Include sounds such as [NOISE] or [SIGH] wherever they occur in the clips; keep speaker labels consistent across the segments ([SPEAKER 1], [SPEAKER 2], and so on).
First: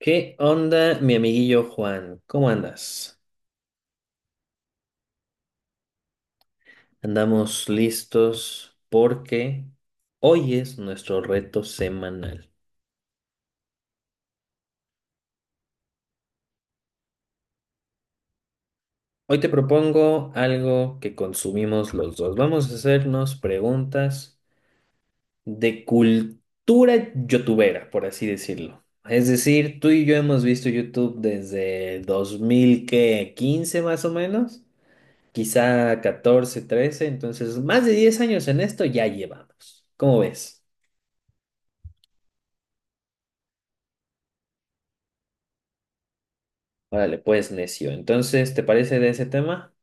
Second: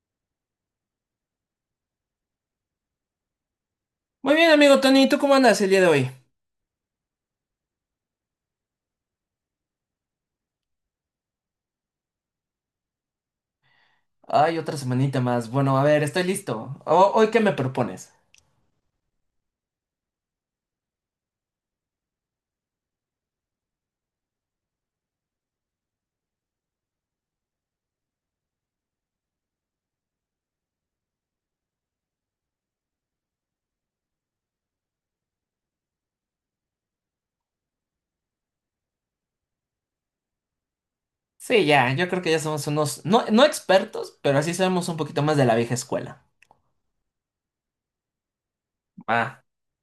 [SPEAKER 1] ¿Qué onda, mi amiguillo Juan? ¿Cómo andas?
[SPEAKER 2] Muy bien, amigo Tony, ¿tú cómo andas el día de hoy?
[SPEAKER 1] Andamos listos porque hoy es nuestro reto semanal.
[SPEAKER 2] Ay, otra semanita más. Bueno, a ver, estoy listo. ¿Hoy qué me propones?
[SPEAKER 1] Hoy te propongo algo que consumimos los dos. Vamos a hacernos preguntas de cultura youtubera, por así decirlo. Es decir, tú y yo hemos visto YouTube desde 2015 más o menos, quizá 14, 13, entonces más de 10 años en esto ya llevamos. ¿Cómo ves?
[SPEAKER 2] Sí, ya, yo creo que ya somos unos, no, no expertos, pero así sabemos un poquito más de la vieja escuela.
[SPEAKER 1] Órale, pues, necio. Entonces, ¿te parece de ese
[SPEAKER 2] Ah.
[SPEAKER 1] tema?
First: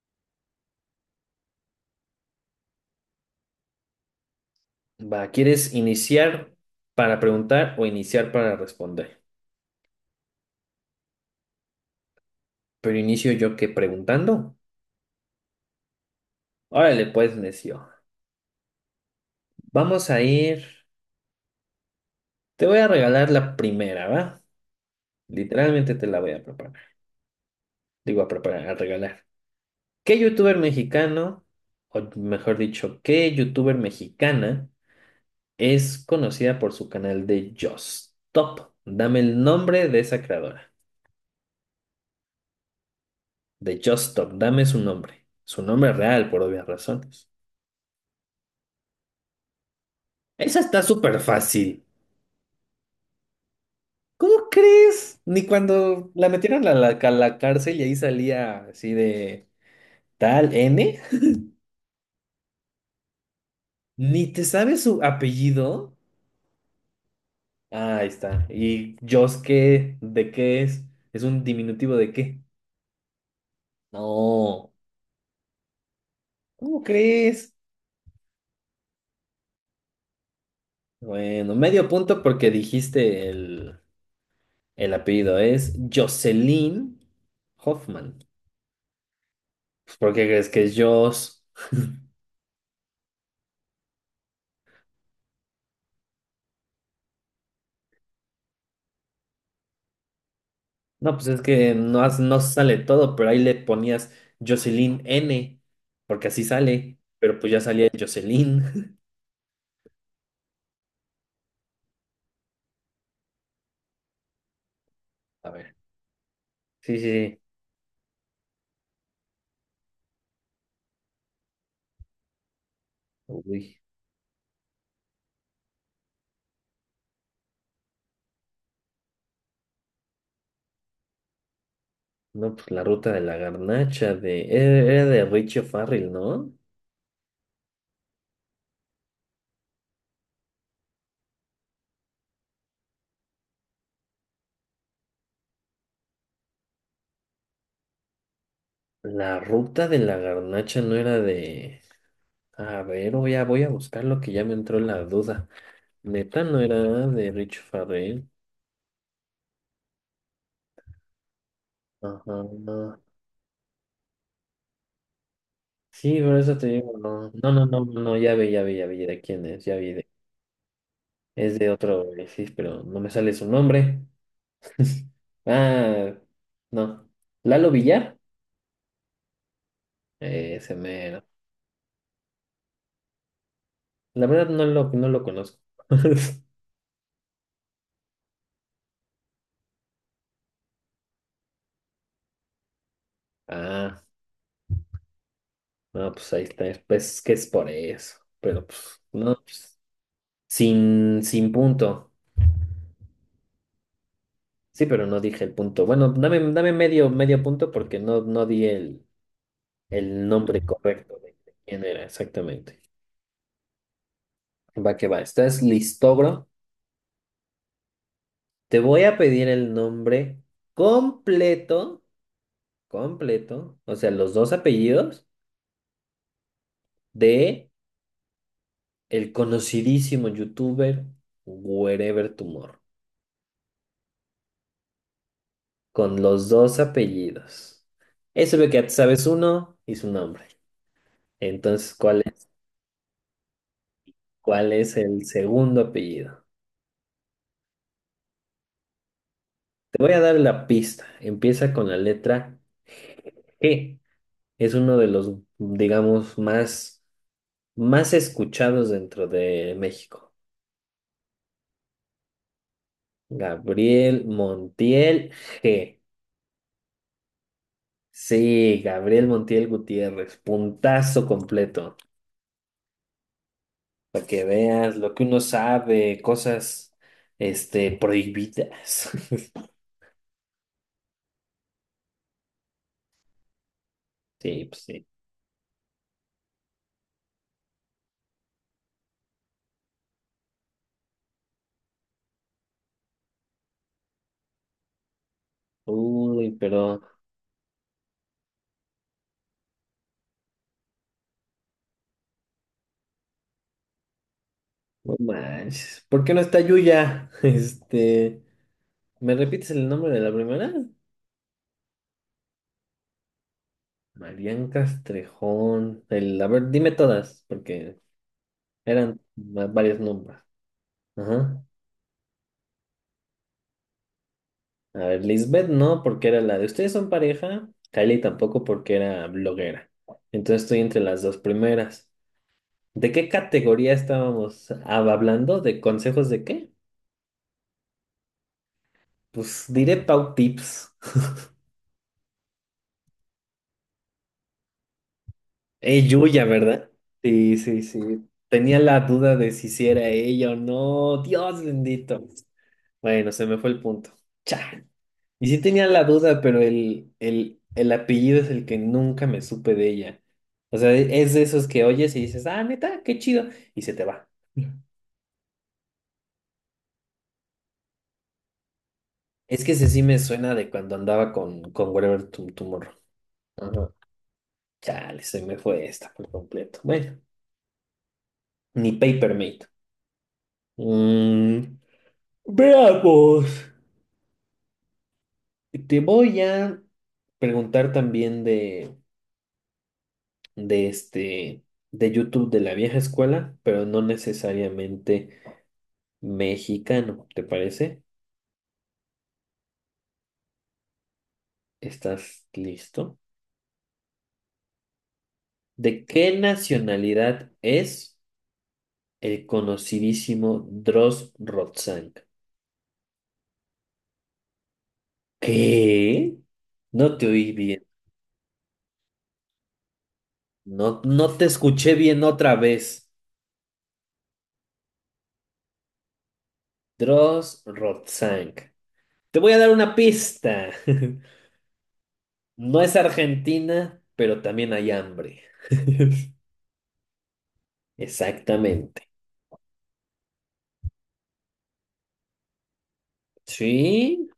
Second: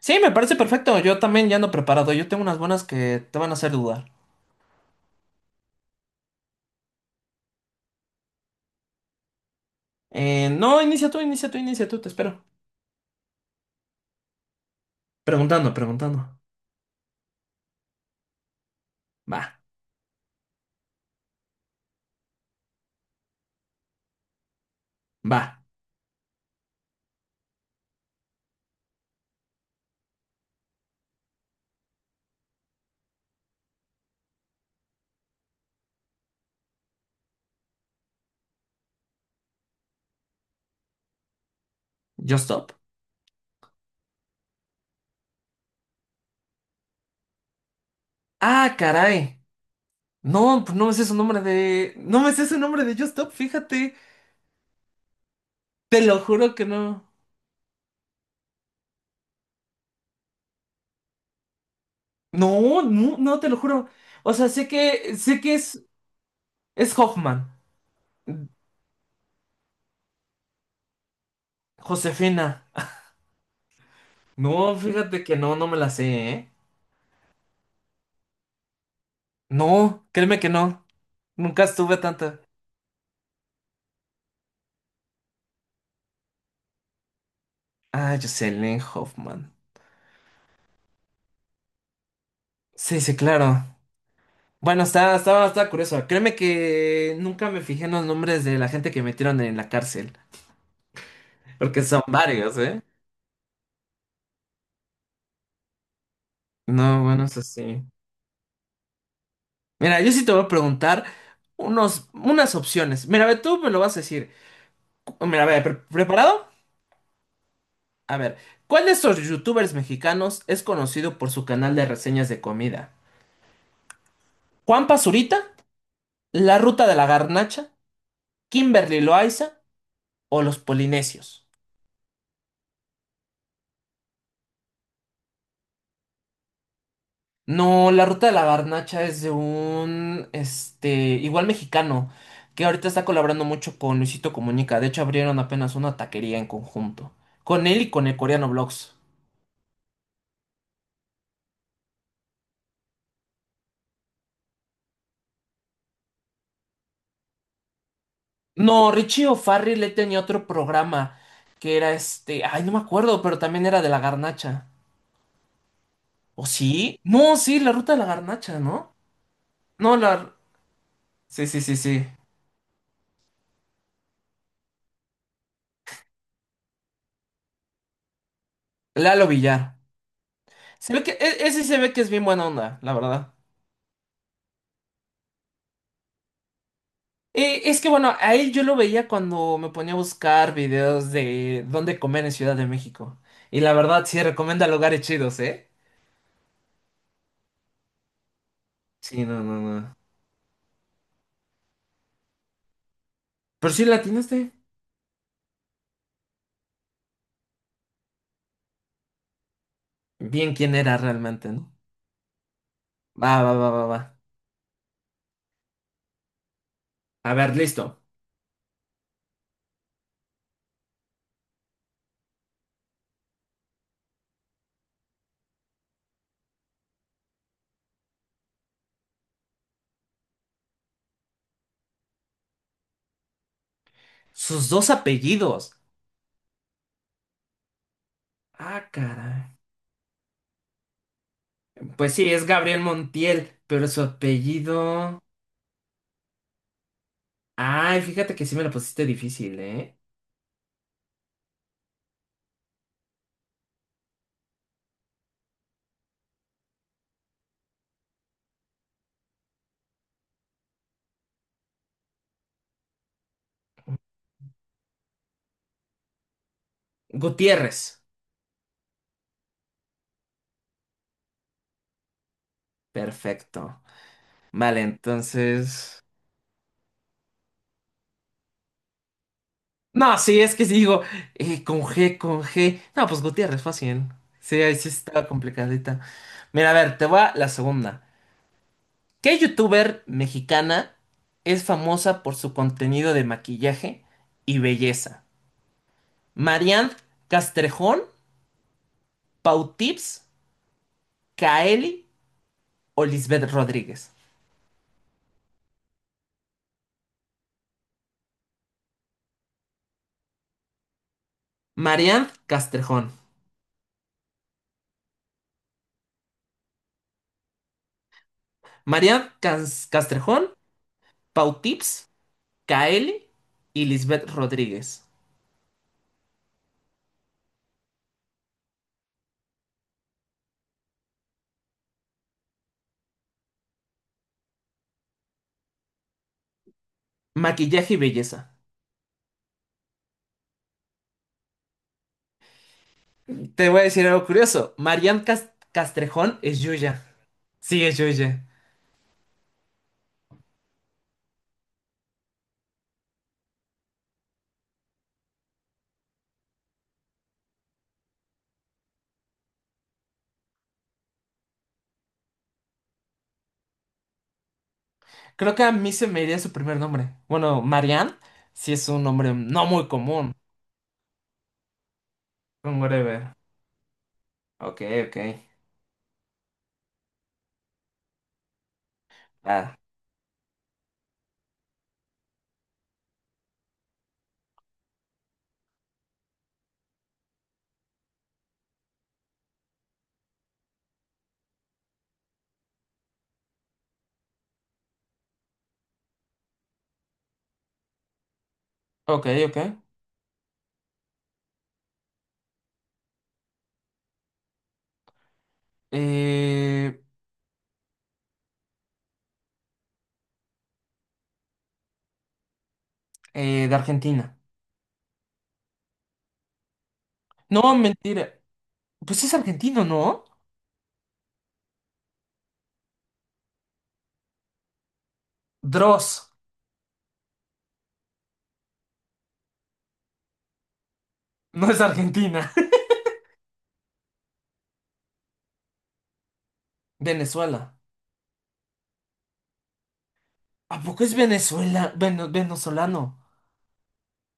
[SPEAKER 2] Sí, me parece perfecto. Yo también ya ando preparado. Yo tengo unas buenas que te van a hacer dudar.
[SPEAKER 1] Va, ¿quieres iniciar para preguntar o iniciar para responder?
[SPEAKER 2] No, inicia tú, inicia tú, inicia tú, te espero.
[SPEAKER 1] Pero inicio yo que preguntando.
[SPEAKER 2] Preguntando, preguntando.
[SPEAKER 1] Órale, pues, necio.
[SPEAKER 2] Va,
[SPEAKER 1] Vamos a ir. Te voy a regalar la primera, ¿va?
[SPEAKER 2] va,
[SPEAKER 1] Literalmente te la voy a preparar. Digo, a preparar, a regalar. ¿Qué youtuber mexicano, o mejor dicho, qué youtuber mexicana es conocida por su canal de Just Top? Dame el nombre de esa creadora.
[SPEAKER 2] yo stop.
[SPEAKER 1] De Just Stop. Dame su nombre. Su nombre real, por obvias razones.
[SPEAKER 2] Ah, caray.
[SPEAKER 1] Esa
[SPEAKER 2] No, pues
[SPEAKER 1] está
[SPEAKER 2] no me sé su
[SPEAKER 1] súper
[SPEAKER 2] nombre
[SPEAKER 1] fácil.
[SPEAKER 2] de... No me sé su nombre de Yo Stop, fíjate.
[SPEAKER 1] ¿Cómo crees? Ni
[SPEAKER 2] Te
[SPEAKER 1] cuando
[SPEAKER 2] lo
[SPEAKER 1] la
[SPEAKER 2] juro que
[SPEAKER 1] metieron a la,
[SPEAKER 2] no.
[SPEAKER 1] a la cárcel y ahí salía así de tal N.
[SPEAKER 2] No, no, no, te lo juro.
[SPEAKER 1] Ni
[SPEAKER 2] O
[SPEAKER 1] te
[SPEAKER 2] sea, sé
[SPEAKER 1] sabes su
[SPEAKER 2] que, sé que
[SPEAKER 1] apellido.
[SPEAKER 2] es Hoffman.
[SPEAKER 1] Ah, ahí está. ¿Y Just qué? ¿De qué es? ¿Es un diminutivo de qué?
[SPEAKER 2] Josefina.
[SPEAKER 1] No.
[SPEAKER 2] No, fíjate que no, no me la sé, ¿eh?
[SPEAKER 1] ¿Cómo crees?
[SPEAKER 2] No, créeme que no.
[SPEAKER 1] Bueno,
[SPEAKER 2] Nunca
[SPEAKER 1] medio
[SPEAKER 2] estuve
[SPEAKER 1] punto
[SPEAKER 2] tanta.
[SPEAKER 1] porque dijiste el apellido. Es Jocelyn
[SPEAKER 2] Ah,
[SPEAKER 1] Hoffman.
[SPEAKER 2] Jocelyn Hoffman.
[SPEAKER 1] ¿Por qué crees que es Joss?
[SPEAKER 2] Sí, sí, claro. Bueno, estaba curioso. Créeme que nunca me fijé en los nombres de la gente que metieron en la cárcel.
[SPEAKER 1] No, pues es que
[SPEAKER 2] Porque
[SPEAKER 1] no,
[SPEAKER 2] son
[SPEAKER 1] no
[SPEAKER 2] varios,
[SPEAKER 1] sale
[SPEAKER 2] ¿eh?
[SPEAKER 1] todo, pero ahí le ponías Jocelyn N, porque así sale,
[SPEAKER 2] No, bueno,
[SPEAKER 1] pero
[SPEAKER 2] eso
[SPEAKER 1] pues ya
[SPEAKER 2] sí.
[SPEAKER 1] salía Jocelyn. [LAUGHS]
[SPEAKER 2] Mira, yo sí te voy a preguntar unos, unas opciones. Mira, a ver, tú me lo vas a decir. Mira, a
[SPEAKER 1] A
[SPEAKER 2] ver,
[SPEAKER 1] ver.
[SPEAKER 2] ¿preparado?
[SPEAKER 1] Sí, sí, sí.
[SPEAKER 2] A ver, ¿cuál de estos youtubers mexicanos es conocido por su canal de reseñas de comida?
[SPEAKER 1] Uy,
[SPEAKER 2] ¿Juan Pazurita? ¿La Ruta de la Garnacha? ¿Kimberly Loaiza? ¿O los Polinesios?
[SPEAKER 1] no, pues la ruta de la garnacha de... Era de Richie O'Farrell, ¿no?
[SPEAKER 2] No, la Ruta de la Garnacha es de un, este, igual mexicano, que ahorita está colaborando mucho con Luisito Comunica. De hecho, abrieron apenas una taquería en conjunto, con él y con el coreano Vlogs.
[SPEAKER 1] La ruta de la garnacha no era de... A ver, voy a buscar lo que ya me entró la duda. Neta no era de Richie Farrell.
[SPEAKER 2] No, Richie O'Farrill le tenía otro programa que era este, ay, no me
[SPEAKER 1] Ajá.
[SPEAKER 2] acuerdo, pero también era de la Garnacha.
[SPEAKER 1] Sí, por
[SPEAKER 2] ¿O
[SPEAKER 1] eso te digo,
[SPEAKER 2] sí?
[SPEAKER 1] no,
[SPEAKER 2] No,
[SPEAKER 1] no,
[SPEAKER 2] sí,
[SPEAKER 1] no,
[SPEAKER 2] la
[SPEAKER 1] no,
[SPEAKER 2] ruta de la
[SPEAKER 1] no, ya vi,
[SPEAKER 2] garnacha,
[SPEAKER 1] ya vi, ya
[SPEAKER 2] ¿no?
[SPEAKER 1] vi de quién es,
[SPEAKER 2] No, la... Sí,
[SPEAKER 1] es
[SPEAKER 2] sí,
[SPEAKER 1] de
[SPEAKER 2] sí, sí.
[SPEAKER 1] otro, sí, pero no me sale su nombre. [LAUGHS] Ah, no. Lalo Villar,
[SPEAKER 2] Lalo Villar.
[SPEAKER 1] ese
[SPEAKER 2] Se ve que...
[SPEAKER 1] mero.
[SPEAKER 2] Ese se ve que es bien buena onda, la verdad.
[SPEAKER 1] La verdad no lo conozco. [LAUGHS]
[SPEAKER 2] Es que bueno, a él yo lo veía cuando me ponía a buscar videos de dónde comer en Ciudad de México. Y la
[SPEAKER 1] Ah,
[SPEAKER 2] verdad sí recomienda lugares chidos, ¿eh?
[SPEAKER 1] no, pues ahí está, pues que es por eso, pero pues,
[SPEAKER 2] Sí,
[SPEAKER 1] no,
[SPEAKER 2] no, no,
[SPEAKER 1] pues,
[SPEAKER 2] no.
[SPEAKER 1] sin punto.
[SPEAKER 2] Pero sí latinaste.
[SPEAKER 1] Sí, pero no dije el punto. Bueno, dame medio punto porque no di el
[SPEAKER 2] Bien
[SPEAKER 1] nombre
[SPEAKER 2] quién era
[SPEAKER 1] correcto de
[SPEAKER 2] realmente,
[SPEAKER 1] de
[SPEAKER 2] ¿no?
[SPEAKER 1] quién era exactamente.
[SPEAKER 2] Va, va, va, va, va.
[SPEAKER 1] Va que va, ¿estás listogro?
[SPEAKER 2] A ver, listo.
[SPEAKER 1] Te voy a pedir el nombre completo, completo, o sea, los dos apellidos de el conocidísimo youtuber Wherever Tumor,
[SPEAKER 2] Sus dos apellidos.
[SPEAKER 1] con los dos apellidos. Eso es lo que
[SPEAKER 2] Ah,
[SPEAKER 1] ya te sabes
[SPEAKER 2] caray.
[SPEAKER 1] uno y su nombre. Entonces,
[SPEAKER 2] Pues sí, es Gabriel Montiel, pero su
[SPEAKER 1] cuál es
[SPEAKER 2] apellido...
[SPEAKER 1] el segundo apellido?
[SPEAKER 2] Ay, fíjate que sí me lo pusiste difícil, ¿eh?
[SPEAKER 1] Te voy a dar la pista. Empieza con la letra G. Es uno de los, digamos, más escuchados dentro de México. Gabriel Montiel G.
[SPEAKER 2] Gutiérrez.
[SPEAKER 1] Sí, Gabriel Montiel Gutiérrez, puntazo completo,
[SPEAKER 2] Perfecto.
[SPEAKER 1] para que
[SPEAKER 2] Vale,
[SPEAKER 1] veas lo que uno
[SPEAKER 2] entonces...
[SPEAKER 1] sabe, cosas, este, prohibidas. [LAUGHS]
[SPEAKER 2] No, sí, es que sí digo, con G. No, pues Gutiérrez, fácil. Sí,
[SPEAKER 1] Sí,
[SPEAKER 2] ahí
[SPEAKER 1] pues
[SPEAKER 2] sí
[SPEAKER 1] sí.
[SPEAKER 2] estaba complicadita. Mira, a ver, te va la segunda. ¿Qué youtuber mexicana es famosa por su contenido de maquillaje y belleza?
[SPEAKER 1] Uy,
[SPEAKER 2] ¿Marianne
[SPEAKER 1] pero
[SPEAKER 2] Castrejón, Pautips, Kaeli o Lisbeth Rodríguez.
[SPEAKER 1] no manches. ¿Por qué no está Yuya? [LAUGHS] Este, ¿me repites el nombre de la primera?
[SPEAKER 2] Marianne Castrejón.
[SPEAKER 1] Marian Castrejón. El, a ver, dime todas, porque eran varios nombres.
[SPEAKER 2] Castrejón, Pau
[SPEAKER 1] Ajá.
[SPEAKER 2] Tips, Kaeli y Lisbeth
[SPEAKER 1] A
[SPEAKER 2] Rodríguez.
[SPEAKER 1] ver, Lisbeth no, porque era la de ustedes son pareja. Kylie tampoco, porque era bloguera. Entonces estoy entre las dos primeras. ¿De qué categoría estábamos hablando? ¿De consejos de qué?
[SPEAKER 2] Maquillaje y belleza.
[SPEAKER 1] Pues diré Pau Tips. [LAUGHS]
[SPEAKER 2] Te voy a decir algo curioso.
[SPEAKER 1] Es
[SPEAKER 2] Castrejón
[SPEAKER 1] Yuya,
[SPEAKER 2] es
[SPEAKER 1] ¿verdad?
[SPEAKER 2] Yuya.
[SPEAKER 1] Sí, sí,
[SPEAKER 2] Sí, es
[SPEAKER 1] sí.
[SPEAKER 2] Yuya.
[SPEAKER 1] Tenía la duda de si sí era ella o no. Dios bendito. Bueno, se me fue el punto. Cha. Y sí tenía la duda, pero el apellido es el que nunca me supe de ella. O sea, es de esos que oyes y dices, ah, neta, qué chido, y se te va.
[SPEAKER 2] Creo que a mí se me iría su primer nombre. Bueno, Marianne sí es un nombre
[SPEAKER 1] Es
[SPEAKER 2] no
[SPEAKER 1] que ese
[SPEAKER 2] muy
[SPEAKER 1] sí me
[SPEAKER 2] común.
[SPEAKER 1] suena de cuando andaba con Whatever
[SPEAKER 2] Un
[SPEAKER 1] Tomorrow.
[SPEAKER 2] whatever.
[SPEAKER 1] Ajá.
[SPEAKER 2] Ok, ok.
[SPEAKER 1] Chale, se me fue esta por completo. Bueno, ni Papermate.
[SPEAKER 2] Ah.
[SPEAKER 1] Mm, veamos. Te voy a preguntar también de este, de YouTube de la vieja escuela, pero no necesariamente mexicano, ¿te parece?
[SPEAKER 2] Ok, ok.
[SPEAKER 1] ¿Estás listo? ¿De qué
[SPEAKER 2] Eh,
[SPEAKER 1] nacionalidad es el conocidísimo Dross Rotzank?
[SPEAKER 2] de Argentina.
[SPEAKER 1] ¿Qué? No te oí
[SPEAKER 2] No,
[SPEAKER 1] bien.
[SPEAKER 2] mentira. Pues es argentino, ¿no?
[SPEAKER 1] No, no te escuché bien otra vez.
[SPEAKER 2] Dross
[SPEAKER 1] Dross Rotzank. Te voy a dar una pista. [LAUGHS]
[SPEAKER 2] no es Argentina.
[SPEAKER 1] No es Argentina, pero también hay hambre. [LAUGHS]
[SPEAKER 2] [LAUGHS] Venezuela.
[SPEAKER 1] Exactamente.
[SPEAKER 2] ¿A poco es Venezuela? Venezolano.
[SPEAKER 1] Sí,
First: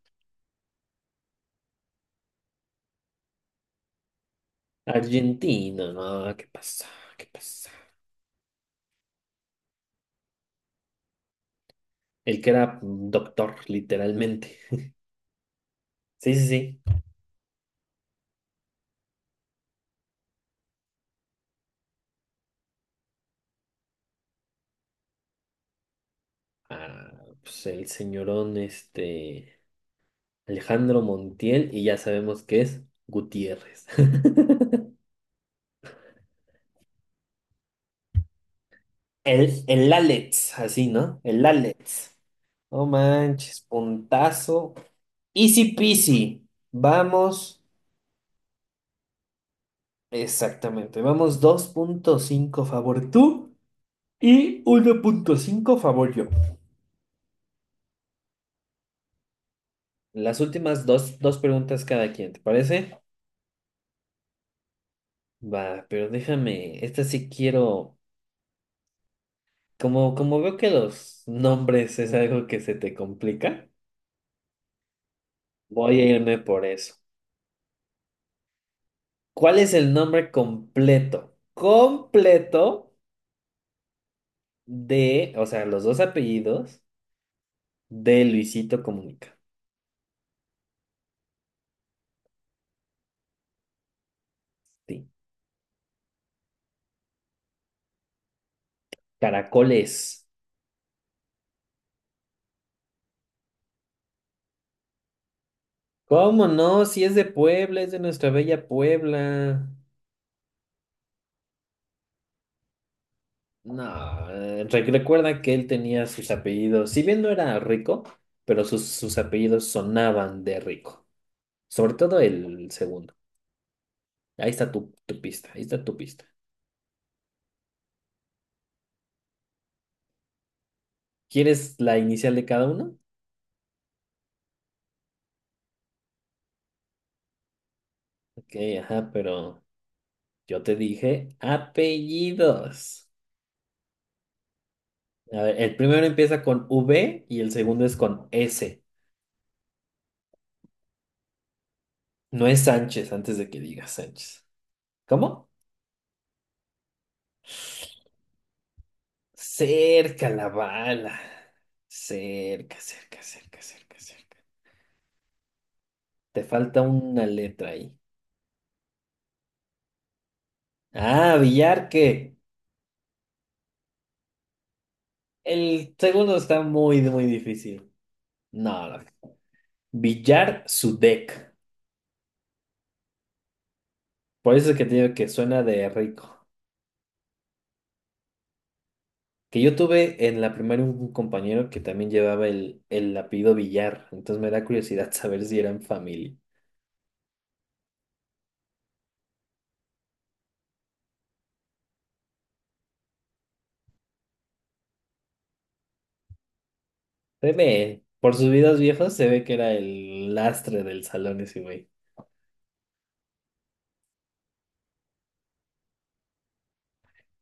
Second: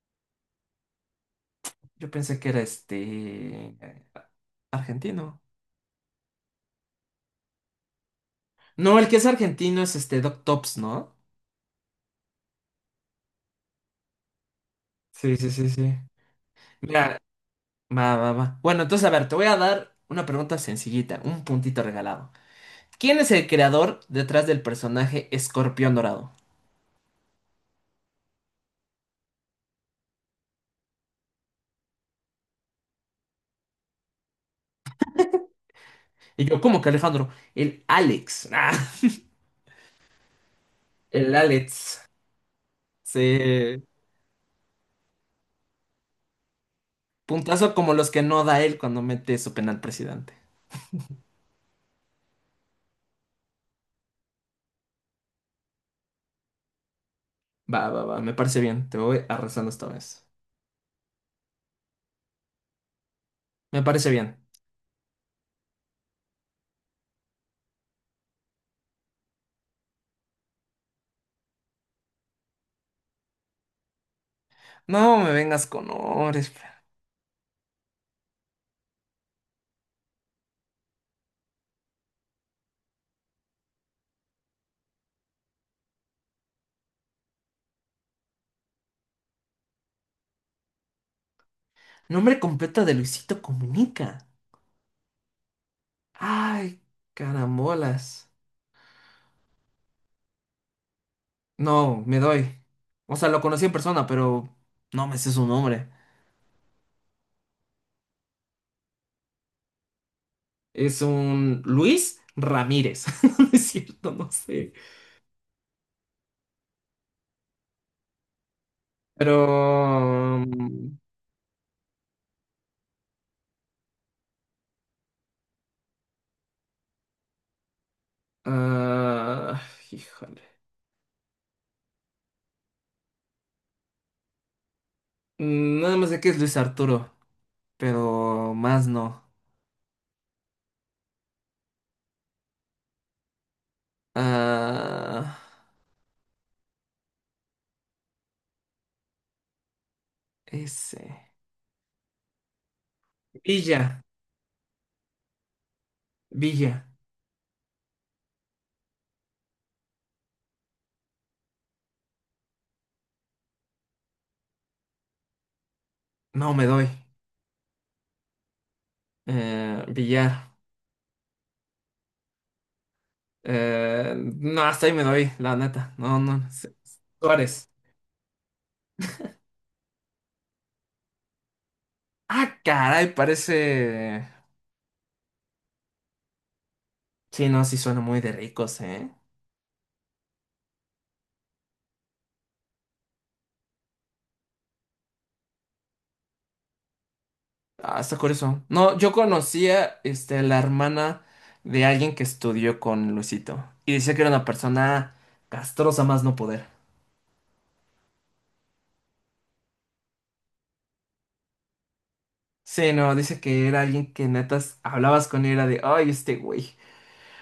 [SPEAKER 2] Yo pensé que era este... Argentino.
[SPEAKER 1] Argentina. No, ¿qué pasa? ¿Qué pasa?
[SPEAKER 2] No, el que es argentino es este Doc Tops, ¿no?
[SPEAKER 1] El que era doctor, literalmente. [LAUGHS]
[SPEAKER 2] Sí, sí, sí, sí.
[SPEAKER 1] Sí, sí, sí.
[SPEAKER 2] Mira, va, va, va. Bueno, entonces, a ver, te voy a dar una pregunta sencillita, un puntito regalado. ¿Quién es el creador detrás del personaje Escorpión Dorado?
[SPEAKER 1] Ah, pues el señorón, este, Alejandro Montiel, y ya sabemos que es Gutiérrez. [LAUGHS]
[SPEAKER 2] Y yo, ¿cómo que Alejandro? El Alex. [LAUGHS] Ah,
[SPEAKER 1] El Alex, así, ¿no?
[SPEAKER 2] el
[SPEAKER 1] El
[SPEAKER 2] Alex.
[SPEAKER 1] Alex. No manches,
[SPEAKER 2] Sí.
[SPEAKER 1] puntazo. Easy peasy. Vamos,
[SPEAKER 2] Puntazo como los que no da él cuando mete su penal presidente.
[SPEAKER 1] exactamente, vamos 2.5 favor tú y 1.5 favor yo.
[SPEAKER 2] Va, va, va, me parece bien. Te voy arrasando esta vez.
[SPEAKER 1] Las últimas dos preguntas cada quien, ¿te parece?
[SPEAKER 2] Me parece bien.
[SPEAKER 1] Va, pero déjame, esta sí quiero, como veo que los nombres es algo que se te complica,
[SPEAKER 2] No me vengas con
[SPEAKER 1] voy a irme
[SPEAKER 2] honores.
[SPEAKER 1] por eso. ¿Cuál es el nombre completo? Completo de, o sea, los dos apellidos de Luisito Comunica.
[SPEAKER 2] Nombre completo de Luisito Comunica.
[SPEAKER 1] Sí.
[SPEAKER 2] Ay, carambolas.
[SPEAKER 1] Caracoles.
[SPEAKER 2] No, me doy. O sea, lo conocí en persona, pero no me sé su nombre.
[SPEAKER 1] ¿Cómo no? Si es de Puebla, es de nuestra bella Puebla.
[SPEAKER 2] Es un Luis Ramírez. [LAUGHS] No es cierto,
[SPEAKER 1] No,
[SPEAKER 2] no sé.
[SPEAKER 1] recuerda que él tenía sus apellidos, si bien no era rico, pero sus apellidos
[SPEAKER 2] Pero...
[SPEAKER 1] sonaban de
[SPEAKER 2] mm,
[SPEAKER 1] rico. Sobre todo el segundo. Ahí está tu pista, ahí está tu pista.
[SPEAKER 2] ah, híjole.
[SPEAKER 1] ¿Quieres la inicial de cada uno?
[SPEAKER 2] Nada más de que es Luis Arturo. Pero
[SPEAKER 1] Ok,
[SPEAKER 2] más
[SPEAKER 1] ajá,
[SPEAKER 2] no.
[SPEAKER 1] pero yo te dije apellidos.
[SPEAKER 2] Ah,
[SPEAKER 1] A ver, el primero empieza con V y el segundo es con S.
[SPEAKER 2] ese.
[SPEAKER 1] No es Sánchez, antes de que digas
[SPEAKER 2] Villa,
[SPEAKER 1] Sánchez. ¿Cómo?
[SPEAKER 2] Villa.
[SPEAKER 1] Cerca la bala. Cerca, cerca, cerca, cerca, cerca. Te
[SPEAKER 2] No me
[SPEAKER 1] falta
[SPEAKER 2] doy.
[SPEAKER 1] una letra ahí.
[SPEAKER 2] Villar.
[SPEAKER 1] Ah, Villarque.
[SPEAKER 2] No, hasta ahí me doy, la
[SPEAKER 1] El
[SPEAKER 2] neta. No,
[SPEAKER 1] segundo
[SPEAKER 2] no.
[SPEAKER 1] está muy, muy
[SPEAKER 2] Suárez.
[SPEAKER 1] difícil. No, no. Villar Sudek.
[SPEAKER 2] Ah, caray, parece.
[SPEAKER 1] Por eso es que te digo que suena de rico.
[SPEAKER 2] Sí, no, sí suena muy de ricos, ¿eh?
[SPEAKER 1] Que yo tuve en la primaria un compañero que también llevaba el apellido Villar. Entonces me da curiosidad [LAUGHS] saber si eran familia.
[SPEAKER 2] Ah, está curioso. No, yo conocía este, la hermana de alguien que estudió con Luisito. Y decía que era una persona castrosa más no poder.
[SPEAKER 1] Se ve, por sus videos viejos se ve que era el lastre del salón ese güey.
[SPEAKER 2] Sí, no, dice que era alguien que netas hablabas con y era de, ay, este güey.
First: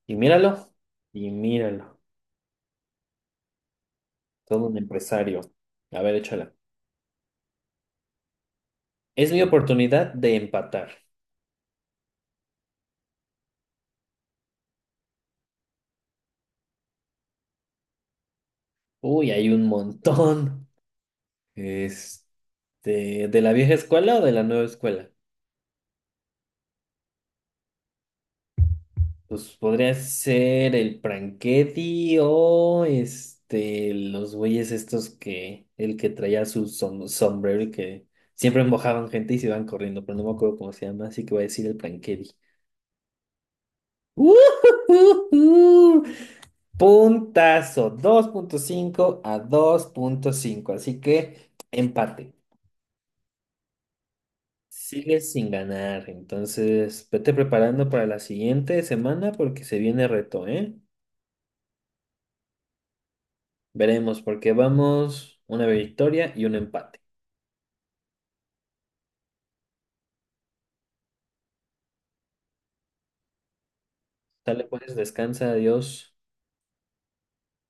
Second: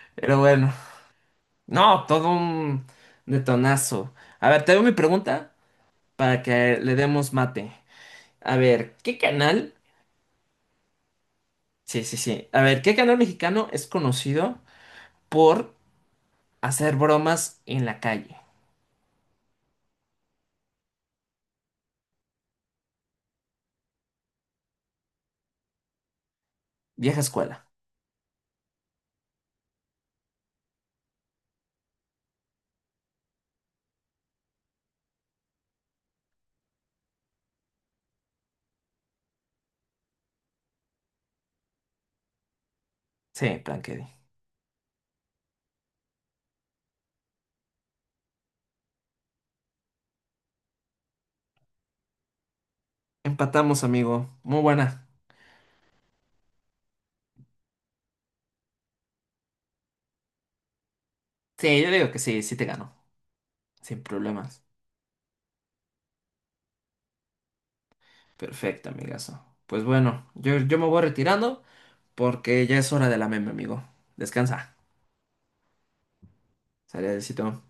[SPEAKER 1] Y
[SPEAKER 2] Pero
[SPEAKER 1] míralo,
[SPEAKER 2] bueno,
[SPEAKER 1] y míralo.
[SPEAKER 2] no, todo un detonazo. A ver,
[SPEAKER 1] Todo
[SPEAKER 2] te
[SPEAKER 1] un
[SPEAKER 2] doy mi
[SPEAKER 1] empresario.
[SPEAKER 2] pregunta
[SPEAKER 1] A ver,
[SPEAKER 2] para
[SPEAKER 1] échala.
[SPEAKER 2] que le demos mate. A ver, ¿qué
[SPEAKER 1] Es mi
[SPEAKER 2] canal?
[SPEAKER 1] oportunidad de empatar.
[SPEAKER 2] Sí, sí, sí. A ver, ¿qué canal mexicano es conocido por hacer bromas en la calle?
[SPEAKER 1] Uy, hay un montón. Este, ¿de la vieja escuela o de la nueva escuela?
[SPEAKER 2] Vieja escuela.
[SPEAKER 1] Pues podría ser el Franchetti o este, los güeyes estos que, el que traía su sombrero y que siempre mojaban gente y se iban corriendo, pero no me acuerdo cómo se llama, así que voy a decir el Franchetti.
[SPEAKER 2] Sí, Plankedi.
[SPEAKER 1] ¡Ujujuju! [LAUGHS] Puntazo, 2.5 a 2.5 así que empate.
[SPEAKER 2] Empatamos, amigo. Muy buena.
[SPEAKER 1] Sigues sin ganar, entonces vete preparando para la siguiente semana porque se viene reto, ¿eh?
[SPEAKER 2] Sí, yo digo que sí, sí te ganó. Sin
[SPEAKER 1] Veremos, porque
[SPEAKER 2] problemas.
[SPEAKER 1] vamos una victoria y un empate.
[SPEAKER 2] Perfecto, amigazo. Pues bueno, yo me voy retirando porque ya es hora de la meme, amigo.
[SPEAKER 1] Sale
[SPEAKER 2] Descansa.
[SPEAKER 1] pues, descansa, adiós.
[SPEAKER 2] Sale, besito.